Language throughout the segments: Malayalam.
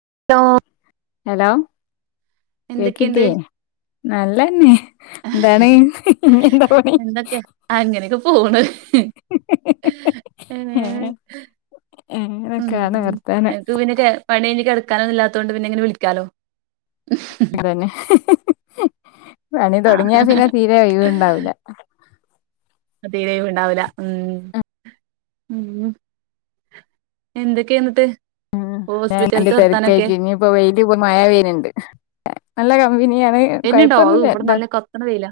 [unintelligible] ഹലോ എന്തൊക്കെണ്ട് കേക്കിട്ട്യെ നല്ലന്നെ എന്താണ് ഇ എന്താണി എന്തൊക്കെ അങ്ങനെയൊക്കെ പോണ് ഏ ഉം അങ്ങനൊക്കെയാണ് വർത്താനം എനിക്ക് പിന്നെ പണി കയ്ഞ്ഞ കെടക്കാനോന്നു ല്ലാത്തൊണ്ട് പിന്നെ ങ്ങനെ വിളിക്കാലോ അതന്നെ പണി ആഹ് തുടങ്ങിയാ പിന്നെ തീരെ കഴുണ്ടാവൂല്ല അ തീരയും ഉണ്ടാവല ഉം ഉം എന്തൊക്കെയ എന്നിട്ട് ഉം ഞാൻ എന്റെ ഹോസ്പിറ്റൽത്തെ വർത്താനൊക്കെ തിരക്കായിക്ക് ഇനി ഇപ്പോ വെയില ഇപ്പ മഴ പെയുണ് ണ്ട് വിനിയാണ് വരുന്നുണ്ടോ ഔ കൊഴപ്പൊന്നുംല്ല ഇവിടെ എന്താ നല്ല കത്ത്ണ വെയിലാ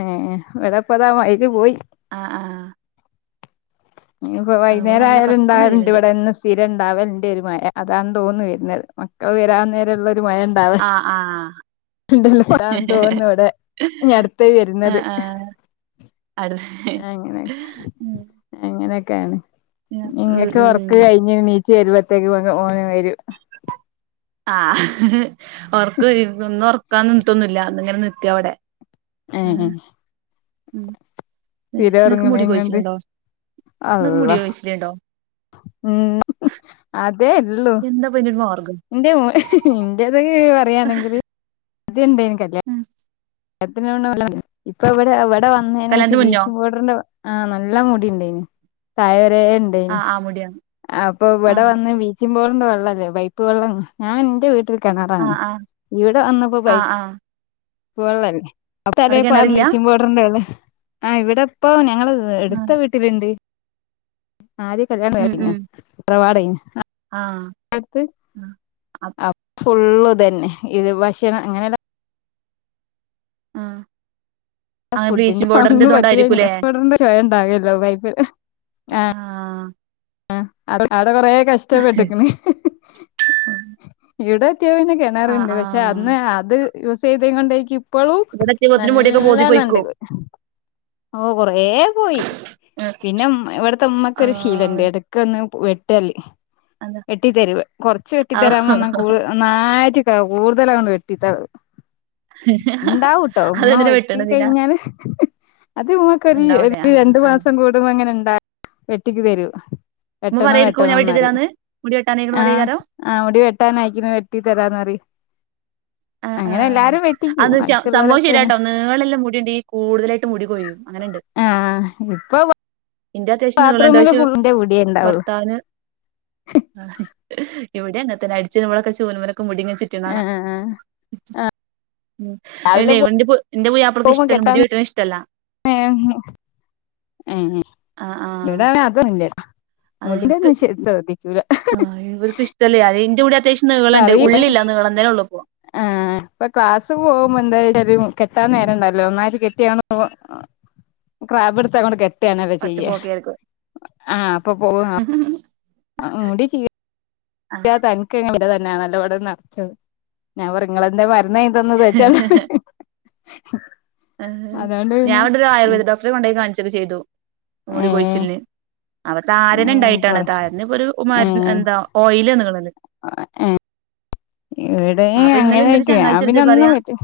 ഏർ എടപ്പതാ വൈതി പോയി ആഹ് ആഹ് ഇപ്പ ഇവിടെ വൈനേരം നല്ല ആയാല കത്ത്ണ ഉണ്ടാവലിണ്ട് വെയില്ണ്ട് ഇവിടെന്ന് സ്ഥിര ഉണ്ടാവല ര് മയ അതാന്ന് തോന്ന് വെരുന്നത് മക്കൾ വരാൻ നേരള്ള ആ ആഹ [unintelligible] തോന്നുന്നു ഇവിടെ അടുത്ത ആഹ് വരുന്നത് ആഹ് അടു അങ്ങനെ ഉം അങ്ങനെക്കെയാണ് ഉം ഇങ്ങക്ക് ഉം ഉറക്ക് കഴിഞ്ഞ ചേരുപത്തേക്ക് ഓന വര് ആഹ ഓർക്ക് ഒന്ന് ഉറക്കാ നിട്ടൊന്നില്ല അന്ന ഇങ്ങനെ നിത്തിയ അവിടെ ആ ആ ഉം ങ്ങക്ക് മുടി കൊണ്ട് കൊയിച്ചില്ണ്ടോ ങ്ങക്ക് മുടി അള്ളാ കൊയിച്ചില്ണ്ടോ ഉം എന്താ പിന്നീട്ട മാർന്നു എന്റെ മ ഇന്റേത പറയായാണെങ്കില് [unintelligible] ഉം ട വന്നേന് ശം കല്യാണത്തിന് മുന്നോ വീചിം പൗടറിന്റ ആ നല്ല മുടിണ്ടേനി. [unintelligible] അതേ ഉണ്ടയിനു. ആഹ് ആഹ് മുടിയാണ് അപ്പൊ ഇവിടെ ആഹ് വന്ന് വീശിം വെള്ളല്ലേ പയ്പ്പവെള്ള ഞൻ എന്റെ വീട്ട ആഹ് കെണറാണ് ആഹ് ഇവിടെ വന്നപ്പോ പൈ ആഹ് ആഹ് പ്ളിയി അ തല അവിടെ പോ കിണറില്ല ബീച്ചിങ് പൗഡറിന്റെല്ലേ ആ് ഇവിടെ ഇപ്പ ഞങ്ങള് ആഹ് എടുത്ത വീട്ടിലുണ്ട് ആര് കല്യാണം കേട്ടിന ഇത്രവാട ആഹ ആ അ ഫുള്ള് തന്നെ ഇത് ഭക്ഷണം അങ്ങനെല്ല ആഹ ഫുഡിന്റെ ഒന്നങ് പറ്റുകഴിഞ്ഞില്ല ഇവിട ചയണ്ടാകല്ലോ ബൈപ്പില് ആ ആഹ് ആ അ അടെ കൊറ കഷ്ടപ്പെട്ടിക്കണ് ഇവിടെ പ്രത്യാവന ആഹ് കിണറുണ്ട് പക്ഷെ ആഹ് അന്ന് അത് യൂസ് ചെയ്ത് കൊണ്ടരിക്ക ഇപ്പളും ഇവിടെ എത്തിയപ്പോത്തിന് മുടിയൊക്കെ നല്ല പോന്തി നണ്ട് പൊയ്ക്കും ഓ കൊറേ പോയി പിന്നെമ്മ ഇവിടത്തെ ഇമ്മക്ക് ഒരു ശീലുണ്ട് ആഹ് ഒക്കെന്ന് വെട്ടല്ലേ വെട്ടി തരു കുറച്ച് വെട്ടി തരാൻ പറഞ്ഞാൽ കൂടു ഒന്നായിട്ട് കൂടുതൽ അങ്ങട് വെട്ടിട്ടാളും. ഉണ്ടാവട്ടോ ഉമ്മ അതെന്തിനാ വെട്ടി വെട്ടണെ എന്തിനാ കഴിഞ്ഞാല് അത് ഉമ്മാക്കൊരു ഉണ്ടാവൂലേ ഒരു ആ രണ്ടു ആ മാസം കൂടുമ്പോ അങ്ങനെണ്ട വെട്ടിക്ക് തരൂ ഉമ്മ എട്ടണം പറയായിരിക്കും വെട്ടണം ഞാൻ എന്നറിയ വെട്ടിത്തരാന്ന് മുടി വെട്ടാനായിക്കണ് ആഹ് പറയേക്കാരം ആഹ് മുടി വെട്ടാനയിക്കണ് വെട്ടി തരാന്നറി ആഹ്. ആഹ് അ എന്ത് സംഭവം അടുത്തുള്ളോലൊക്കെ ശരിയാട്ടോ അങ്ങനെ നീളുല്ല മുടിയുണ്ടെ ഈ കൂടുതലായിട്ട് മുടി കൊയ്യും അങ്ങനെയുണ്ട്. ആഹ് ഇപ്പൊ പോ. ഇന്റെ അത്യാവശ്യം നീളണ്ട് പഷേ മുടിയേ ഇണ്ടാവുള്ളു ഭർത്താന് ഇവിടെന്നത്തന്നെ അടിച്ച് നളൊക്കെ ചൂന്മനൊക്കെ മുടിങ്ങ ചുറ്റുന്ന കാണ ആഹ് ഉം എന്റെ രാവിലെ എന്റെ പുയ്യാപ്പളാക്ക് പോകുമ്പോ ഇഷ്ട്ടല്ല കെട്ടാൻ മുടി വെട്ടണത് ഇഷ്ടല്ല. ഏഹ് ഹം ഏഹ് ആ ആ ഇവിട അതൊന്നില്ല ഉട ശ എന്തോതി ആഹ് ഇവർക്ക് ഇഷ്ടല്ലേ അ എന്റെ കൂടെ പറയി ആഹ് ഇപ്പൊ ക്ലാസ്സ് പോകുമ്പോ എന്തായ കെട്ടാ നേരണ്ടല്ലോ ഒന്നായിം കെട്ടിയ ക്രാബ് എടുത്ത് ട്ടാണത് ഒറ്റ ചെയ്യ പോക്കായിരിക്കും ആഹ് അപ്പൊ പോവ ആഹ് മുടി ചീ തനിക്ക് തന്നെയ നല്ലപ [unintelligible] നറച്ചത് ഞാൻ പറ നിങ്ങൾ എന്താ എന്ന ഇതൊന്നു തേ ചല ആ ഞാൻ ഇവിടെ ഒരു ആയുർവേദ ഡോക്ടറെ കൊണ്ടുപോയി കാണിച്ചൊക്കെ ചെയ്തു ഏ മൂടി കോഴിച്ചലിന് അപ്പ താരൻ ഉം, ഉണ്ടായിട്ടാണ് കൊറ താരന് ഇപ്പോ ഒരു മര എന്താ ഓയിൽ നില് ഏ ഇവിടെ അപ്പൊ ഇന്നലെ ഇന്റെ ഒരു അങ്ങനൊയിരിക്ക ചങ്ങായിച്ചി ഞാൻ വിളിച്ച് പിന്നെ ഒന്നും പറയാ പറ്റൂ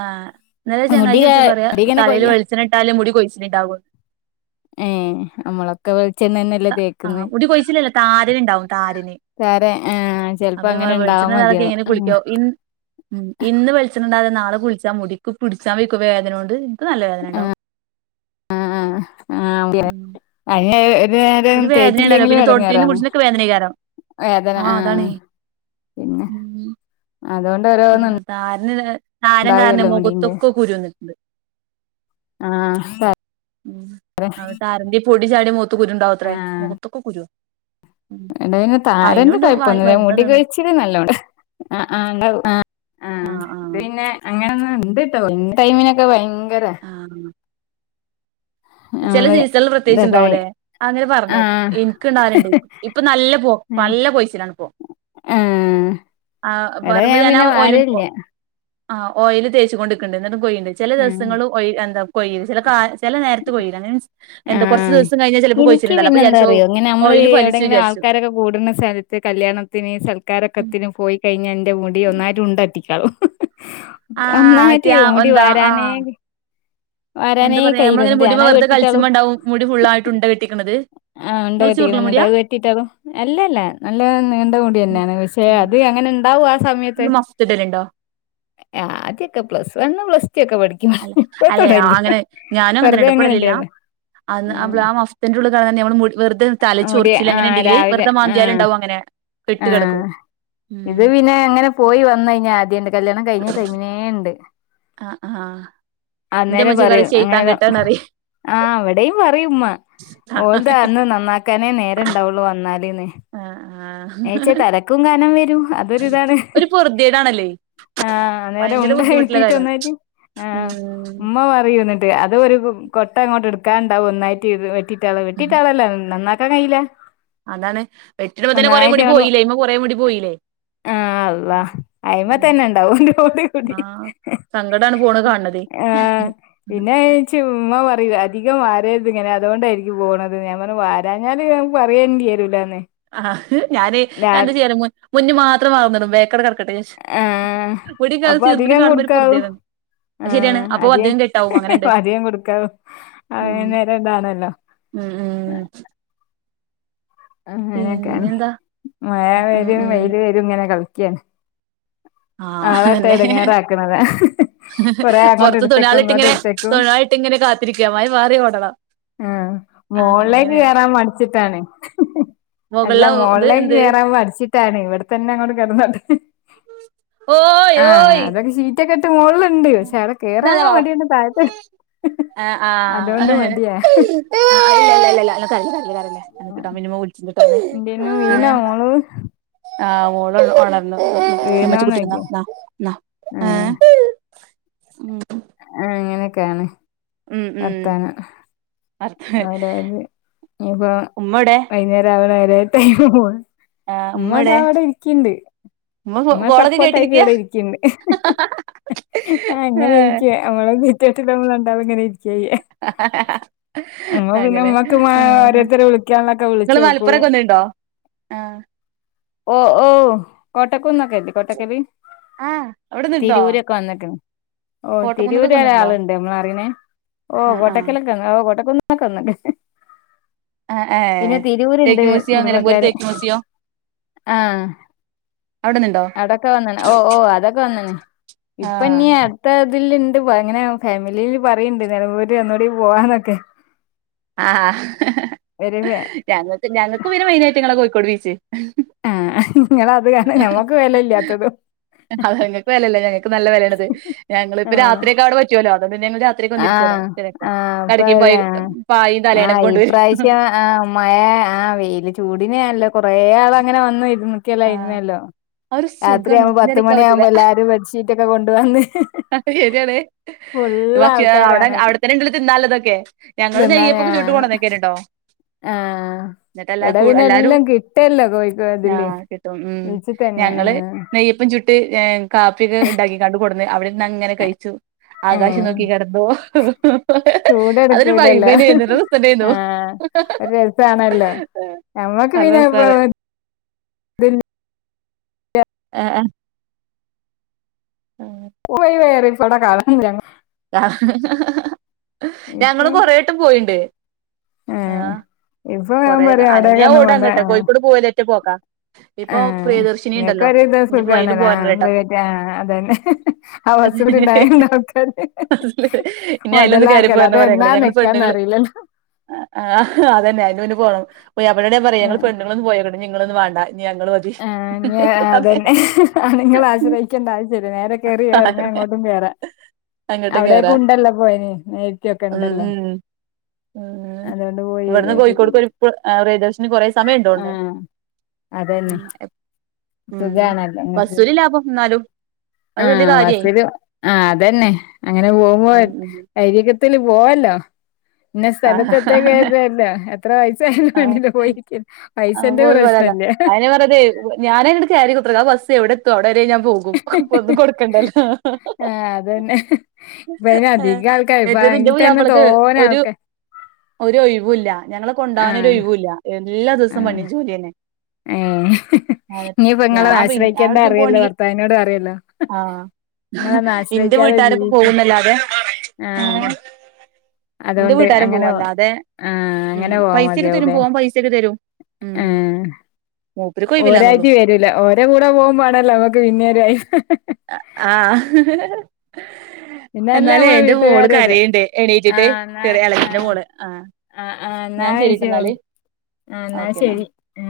ആഹ് ഇന്നലെ മുടി ചങ്ങായിച്ചി വിളിച്ചപ്പോ ക- പറയാ മുടി ഇങ്ങനെ തലേല് കൊയ്യ വെളിച്ചെണ്ണ ഇട്ടാല് മുടി കൊഴിച്ചിന ഇണ്ടാകന്ന്. ഏ നമ്മളൊക്കെ വെളിച്ചെണ്ണ തന്നെയല്ലേ ആഹ് തേക്കുന്നത് മുടി കൊഴിച്ചിലല്ല താരനണ്ടാവും താരന്. സാറെ ആ ചെലപ്പോ അപ്പ അങ്ങനെ വെളിച്ച ഉണ്ടാവാൻ നളൊക്കെ മതിയാവും എങ്ങനെ കുളിക്കോ ഉം ഇന്ന് വെളിച്ചെണ്ണിടാതെ നാളെ കുളിച്ചാ മുടിക്ക് പിടിച്ചാ വക്കും വേദന കൊണ്ട് ആഹ് ആഹ് ആഹ് ഉം ആ ഏഹ് ഇത് ഒരു വേദനേണല്ലോ തേറ്റില്ലെങ്കിലും പിന്നെ തൊട്ടിലിനും എടങ്ങാറാണ് പിടിച്ചിനൊക്കെ വേദനേക്കാരം വേദന ആഹ്. പിന്നെ ഉം അതുകൊണ്ട് ആ ഓരോന്നും താരന് താരം കാരണ ഉണ്ടാകല്ലോ മുടിന്റെ മുഖത്തൊക്കെ കുരു വന്നിട്ടുണ്ട്. ആ ഉം അന്നട്ട് ആരണ്ട പൊടി ചാടി മുഖ കുരുണ്ടാവത്രേ മുഖത്തക്കെ കുരു. വേണ്ടതിെ താരന്റെ വ കഴപ്പൊന്നുമില്ല മുടി മരുന്നെന്നാണ് കഴിച്ചിട്ട നല്ലോടെ ആഹ് ആ. ആ ആ ആ ആഹ് ആ പിന്നെ അങ്ങനെന്ന ഉണ്ട് കേട്ടോ ടൈമിനൊക്കെ ഭയ ആഹ് ചില നമ്മള് സീസണൾ പ്രത്യേകിച്ച് ഇതൊക്കെ ആയി ഉണ്ടാവൂലേ അങ്ങനെ ആ പറഞ്ഞെ എനിക്കുണ്ടാവാറുണ്ട് ഇപ്പൊ നല്ല പോ പല്ല പോയ്സിലാണ് ഇപ്പോ. ആ ആ എടാ പറമ്പ് ഞാൻ ഞാനാ പിന്നെ ഓല പോ വാരല്ല ആഹ് ഓയിയില് തേച്ചു കൊണ്ട് ഇക്കണ്ട് എന്നിട്ടും കൊയ്യിണ്ട് ചെല ആ ദിവസങ്ങള് ഒയ്യ് എന്താ കൊയില് ചെല ചേലനേര കൊയ്യീല അങ്ങനെ മീൻസ് ആ എന്താ കുറച്ച് ദിവസം കഴിഞ്ഞ എനിക്ക് പിന്നെ എന്താ അറിയോ ഇങ്ങനെ നമ്മള് ഫലിച്ചു എവിടെയെങ്കിലും വിചാരിച്ചു ആൾക്കാരൊക്കെ കൂടുന്ന സ്ഥലത്ത് കല്യാണത്തിന് സൽക്കാ ഉം ക്കത്തിന് പോയി കഴിഞ്ഞ എന്റെ മുടി ഒന്നായിട്ട് ഉണ്ടറ്റിക്കാളും. ആഹ് മറ്റേ അന്നായിട്ട് ആ മുടി എന്താ വാരാന് ആഹ് എന്താ വരാനേ പറയാ കയ്യിയിലന്ന് നമ്മളിങ്ങനെ മുടിമെ ഞാനത് വെറുതെ വെട്ടിട്ടാളു. കളിച്ചുമ്പോണ്ടാവും മുടി ഫുള്ളായിട്ട് ഉണ്ട കെട്ടിനിക്കണത്. ആഹ് ഉണ്ട കെട്ടിട്ട് അത് വെട്ടിട്ടതോ അല്ലല്ല നല്ല നീണ്ട കൂടി തന്നെയാണ് പക്ഷെ ഉം അത് അങ്ങനെ ഇണ്ടാവും ആ സമയത്ത് ഇങ്ങള് മഫ്ത്ത്ടലുണ്ടോ ആദ്യോക്കെ പ്ലസ് വൺ പ്ലസ് ടു ഒക്കെ പഠി അ അല്ലെ അങ്ങനെ ഞാനും അന്നെ വെറുതെ അങ്ങനെ എടപ്പെടലില്ല ഉണ്ടായിരുന്നു അ ഉം അള ആ മസ്തറ ഉള്ള അ നമ്മ വെറുതെ മുടി തലിച്ചുൊിച്ചിൽ ആ അങ്ങനെണ്ടെങ്കില് രാവിലെ വെറതെ ആ മാന്തിയാലംണ്ടാവും അങ്ങനെട്ട ആ കിടക്കും ഉം ഇത് പിന്നെ എങ്ങനെ പോയി വന്ന കഴിഞ്ഞ ആദ്യുണ്ട് കല്യാണം കഴിഞ്ഞ ടൈമിനേ ഉണ്ട് ആ ആഹ എന്റെ മച്ച കറ ച്ത്താൻ കേെട്ടണ അറിയ ആഹ് അവിടെയും പറയുംമ്മ ആഹ് ഓലത അന്ന് നന്നാക്കാനേ നേര ഇണ്ടാവുള്ളു വന്നാലേന്ന് ആഹ ഏച്ചാ തിരക്കും ഗാനം വരൂ ഒരു പറുതേടാണല്ലേ ആഹ് നേരെം ഉണ്ടായി എത്തിീട്ട് ഒന്നട്ട് ആഹ ഉമ്മ ഉം പറ ിട്ട് അതൊ ഒരു കൊട്ട അങ്ങോട്ട് എടുക്കാുണ്ടാവും ഒന്നായിട്ട് വെട്ടിട്ടാ വെട്ടിട്ടളല്ല നന്ന ഇക്കാ കയ്യില്ലേ അതാണ് വെട്ടിടുമ്പ തന്നെ കൊറെേ മുടി പോയില്ലേ ഇ്മ കൊറേ മുടി പോയില്ലേ ആഹ അ് അയ്മ ഉം തന്നെ ഉണ്ടാവണ്ട് കടി ആ സങ്കടാണ് ഫോണ് കാൺണതേ ആഹ പിന്നെ ചുമ്മാ വ അധികം വാരരുത് ഇങ്ങനെ അതുകൊണ്ടായിരിക്കും പോകണത് ഞാ പറഞ്ഞ വാരാഞ്ഞാല് ക്ക് അറിയേണ്ട ആരുംല്ലാന്ന ആ ഞാാന് ഞാ എന്ത് ചെയ്യാലും മുന്നു മാത്രംമാവും ബേക്ക ക ് ആഹ് കുടൊക്ക ചീർപ്പടി കാണുമ്പോ കുറതെ വു ആഹ അധികം അപ്പ അധികം കൊടുക്കാവ അ ഉം നേേരംണ്ടാണല്ലോ ഉം ഉം അങ്ങനെയൊക്കെയാണ് പിന്നെന്താ മഴ ഉം വരും ഉം വെൽ വരും ഇങ്ങനെ കളിക്കിയാണ് ആ ആളട്ട എടങ്ങാറ ആാക്കണതാ പുറത്ത് തൊണാളിട്ടി ഇങ്ങനെ തൊണാളിട്ടിങ്ങനെ കാത്തിരിക്ക മ മാറി ഓടണം ആഹ ആ മോളിലേക്ക് അങ്ങനെയാണ് കേയറാൻ മടിച്ചിട്ടാണ് അല്ല മുകളില ഇത് മോുകളളിലേക്ക് എന്ത് കേയറാൻ്പോ പഠിച്ചിട്ടാണ് ഇവിടെത്തന്നെ അങ്ങോട്ട കിറന്നോട്ടെ ഓയ് ആഹ് ഓയ് അതൊക്കെ ീറ്റൊക്കെ ഇട്ട് മുകളിലുണ്ട് പക്ഷെ അവിടെ ഇന്നാ കേറാാനുള്ളാ വാ വാ മടിയണ്ട് താഴത്ത് ആ ആ അതുകൊണ്ട് മടിയാ ഇല്ലല്ല ഇല്ലല്ല ഒ പറഞ്ഞ പറഞ്ഞി പറഞ്ഞ എനക്ക്ട്ടോ മിനിമോ വിളിച്ചിട്ടോ എന്തേനു വീണോ അ മോള് ആ മോള ഓണരുന്നു നമ്മച്ച വീണോന്ന് കുുട്ടിന്ന ചോയിക്കാ എന്ന ആഹ് ഉം ക്കാണ് ഉം ഉം വർത്തനം ആര അത് ഇയിപ്പ ഉമ്മ എവ്ടെ വൈകുന്നേരം ആാവണെ അവരെ ൈ പോ ആഹ് ഉമ്മ അത എവ്ടെ അവിടെ ഇരിക്കിണ്ട് ഉമ്മ കോളൊക്കെ സപ്പോർട്ടായിട്ട് കേട്ടിരിക്കയാ ഇവിടെ ഇരിക്കണ്ട് ആ അങ്ങനെ ഏഹ് ഇരിക്ക നമ്മള വീറ്റാട്ടിൽ നമ്മൾ ഉണ്ടാവ അങ്ങനെ ഇരിക്ക ചെയ്യാ ഉമ്മ ആ പിന്നെ അങ്ങനെ ഉമ്മക്ക് മാ ഓരോരുത്തരെ വിളിക്കാനുള്ളൊക്കെ നിങ്ങള് വിളിച്ചോക്കും മലപ്പുറക്കെ ഒന്നണ്ടോ ആഹ ഓ ഓ കട്ടക്കും നക്കല്ലി കോട്ടക്കെവി ആഹ് അവിടെ നിന്നിട്ടുണ്ടോ തിരവൂരൊക്കെ വന്നിട്ട ഓ കോട്ടക്കുന്നൊക്കൊക്കെ തിരൂരരെ വന്നിട്ടുണ്ടോ ആളുണ്ട് നമ്മള അറങ്ങനെ ഓ ആഹ് ആഹ് കൊട്ടക്കലൊക്കെ ഓ അന്നന്നക്കെ ആഹ് പിന്നെ ഏഹ് തേക്ക് തിരവൂര്ണ്ട് മ്യൂസിയം നിലമ്പൂര് കുടുംബക്കാര് തേക്ക് മ്യൂസിയം ആഹ അവിടെ നിന്നിട്ടുണ്ടോ അടൊക്കെ വന്നണ ഓ ഓ അതൊക്കെ വന്നണ ഇപ്പൊ ആഹ് ഇനി എത്ര ഇതില് അങ്ങനെ ഫാമിലിയിൽ പറയുണ്ട് നിലമ്പൂര് അന്നുകൂടി പോവാന്നൊക്കെ ആ ഒരു ഞങ്ങ ഞങ്ങൾക്ക് പിന്നെ മെയിനായിട്ട് ങ്ങളെ കോഴിക്കോട് ബീച്ച് ആഹ നിങ്ങ അത് കാര ഞമ്മക്ക് വിലയില്ലാത്തതും അത് ഞങ്ങൾക്ക് വിലല്ല ഞങ്ങൾക്ക് നല്ല വിലയാണത് ഞങ്ങളിപ്പ രാത്രിക്കാട് പറ്റുവല്ലോ അ പി ഞങ്ങൾ രാത്രിക്ക് വന്നിരിക്കുവോടെ ആഹ് ചക്ക് ആഹ് അപ്പൊ കടക്കയും പോയി ആഹ് പായയും തലേണക്കെ ആഹ് കൊണ്ടുവരും ഇപ്രാവശ്യം ആഹ് മഴ ആഹ വെയില് ചൂടിനെല്ലോ കൊറേ ആൾ അങ്ങനെ വന്നു ഇുന്നക്കല്ലോ ആ ഇരുന്നല്ലോ ആ ഒരു സുഖാണ് രാത്രിയാകുമ്പോൾ പറഞ്ഞറിയിക്കാൻ പത്തുമണിയ പറ്റൂല ആകുമ്പോ എല്ലാരും ബെഡ്ഷീറ്റ ഒക്കെ കൊണ്ട വന്ന് താണ് ബാക്കി അടെ ആൾക്കാരാണ് അവിടെത്തന്നെ ഉണ്ടല്ല തിന്നാല അതൊക്കെ ഞങ്ങള്ൾ നെയ്യപ്പൊെ ചൂട്ട് പോണണംക്കുണ്ടോ ആഹ എല്ലാരും വിടവിനെല്ലാം കിട്ടല്ലോ കോഴക്കോ അതില് ആഹ് കിട്ടും ഉ ഞങ്ങള്ൾ നെയ്യപ്പം ചുട്ട് കാപ്പിയൊക്കെ ഉണ്ടാക്കി കണ്ട് കൊടന്ന് അവിടെ ഇ അങ്ങനെ കഴിച്ചു ആകാശം ഏഹ് നോക്കി കിടന്നു അതൊരു ചൂടെടുക്കൂലല്ലോ വൈമേന ആരുന്നു സന ആന്നോ ആഹ് ഒരു രസമാണല്ലോ ഞമ്മക്ക് നല്ല പിനെപ്പ രസാണ് ബ ആഹ ആഹ ആഹ വേറ ോടാ കണ ഞങ്ങള് ഇപ്പം കൊറെ ആട്ടും പോയിണ്ട് ആഹ ഏഹ് ഇപ്പൊ ഞാൻ കുറെേ പറയാ അനങ്ങഞാ അവിടേക്കൊന്നും ഓട പോണ്ട അങ്ങട്ടെ ആഹ് കോഴിക്കോട് പോവലേറ്റ പോക്കാ ഇപ്പൊ പ്രിയദർശിനി ഉണ്ടല്ലോ ത് സുഖംണല്ല പ്രൈവറ്റ് ആ അതന്നെ ആ അസുഖംണ്ടായണ്ടക്കെ അ ഇനി അതിലൊന്ന് കയറിപ്പോ പറയാങ്ങളെ അതെന്നാ ഞങ്ങള് പെണ്ണുങ്ങള്ൾ നിക്കാന്നറിയില്ലല്ലോ ആഹ് അതന്ന അന് മുന്നെ പോണം പോഓ എവിടെയാ പറയാ ഞ പെണ്ണങ്ങളൊന്ന പോയക്ക നിങ്ങളൊന്നും വേണ്ട ആ ഇ അതന്നെ ആ നിങ്ങെ ആശ്രയിക്കേണ്ട ആച്ച നേര കേയറിയറങ്ങ അങ്ങോട്ടും കേറ അങ്ങട്ടും അവിടെൊക്കെ കേറാ ഉണ്ടല്ലോ പോയിന് നേരിട്ടൊക്കെ ഉണ്ടല്ലോ ഉ അതുകൊണ്ട് പോയി ഇവിടുന്ന് വരൊക്കെ കോഴിക്കോട് ചെയ്യും ഏകദേശം ഇ കൊറെ സമയം ഉണ്ടോണ്ട് ആഹ് അതന്നെ ഉം സുഖാണല്ലോ വസൂല് ലാഭം വന്നാലും ആഹ വസില് ആ അതന്നെ അങ്ങനെ പോകുമ്പോ ഉം ഉം കരിൊക്കെ പോല്ലോ ഇന്ന സ്ഥലത്ത്ത്തക്കതല്ല എത്ര വയ ആ ആ പോയി പോലാല പ്രശ്നല്ല അയിനെ പറതെ ഞാനങ്ങടക്ക്രിക്കക്ക എവിടെ എത്തും അവിടെ വരെ ഞാൻ പോകുംപ്പ ഒന്നും കൊടുക്കണ്ടല്ലോ ആഹ് അതന്നെ ഇപ്പ അയിന് അധികം ആൾക്കാര് ഇപ്പ അയിൽ ഏറ്റതിന്റെ പോയി തന്നെ അവളത് തോനെ ഒരു ആൾക്കാ ഒ ഒഴിവ ഇല്ല ഞങ്ങളൊ കൊണ്ടാവവാൻ ഒ ഒരു ആഹ് ഒഴിവൂല്ല എല്ലാ ദിവസം പണി ജോലിന്നെ ഏ ഇനിയിപ്പോ ഞാൻ നിങ്ങളെ പി ആശ്രയിക്കേണ്ട അവിടേക്കും അറിിയല്ലോ പോകണെങ്കി ഭർത്താവിനോട അറിയല്ലോ ആഹ് നിങ്ങളൊന്നും ഇന്റെ ആശ്രയിക്കാതെ വീട്ടുകാരൊക്കെ ജീവിക്ക പോകുന്നല്ലാതെ ആഹ ഏഹ് ഇന്റെ അതുകൊണ്ട് അങ്ങനെ ആ അങ്ങനെ പൈസൊക്കെ തരും പോവാൻ പൈസയക്കെ തരും ഉം ആഹ മൂപ്പര്ക്ക് ഒരാഴ്ട്ട ഒഴിവില്ലാന്നൊള്ളു വരൂല ഓര കൂടെ പോകുമ്പാണല്ലോ നമ്മുക്ക് പിന്നെരു ആഹ പിന്നല്ലേ എന്നാല നമ്മളെ എന്റെ മോള് വീട്ടുകാരൊരു കരയുണ്ട് എണീറ്റിട്ട് ചെറിയ ഇളത്തിന്റെ മോള് ആ ആഹ ആ എന്നാ കഴച്ചോളി എന്നാൽ ഓക്കെ എന്നാ ശരി ആ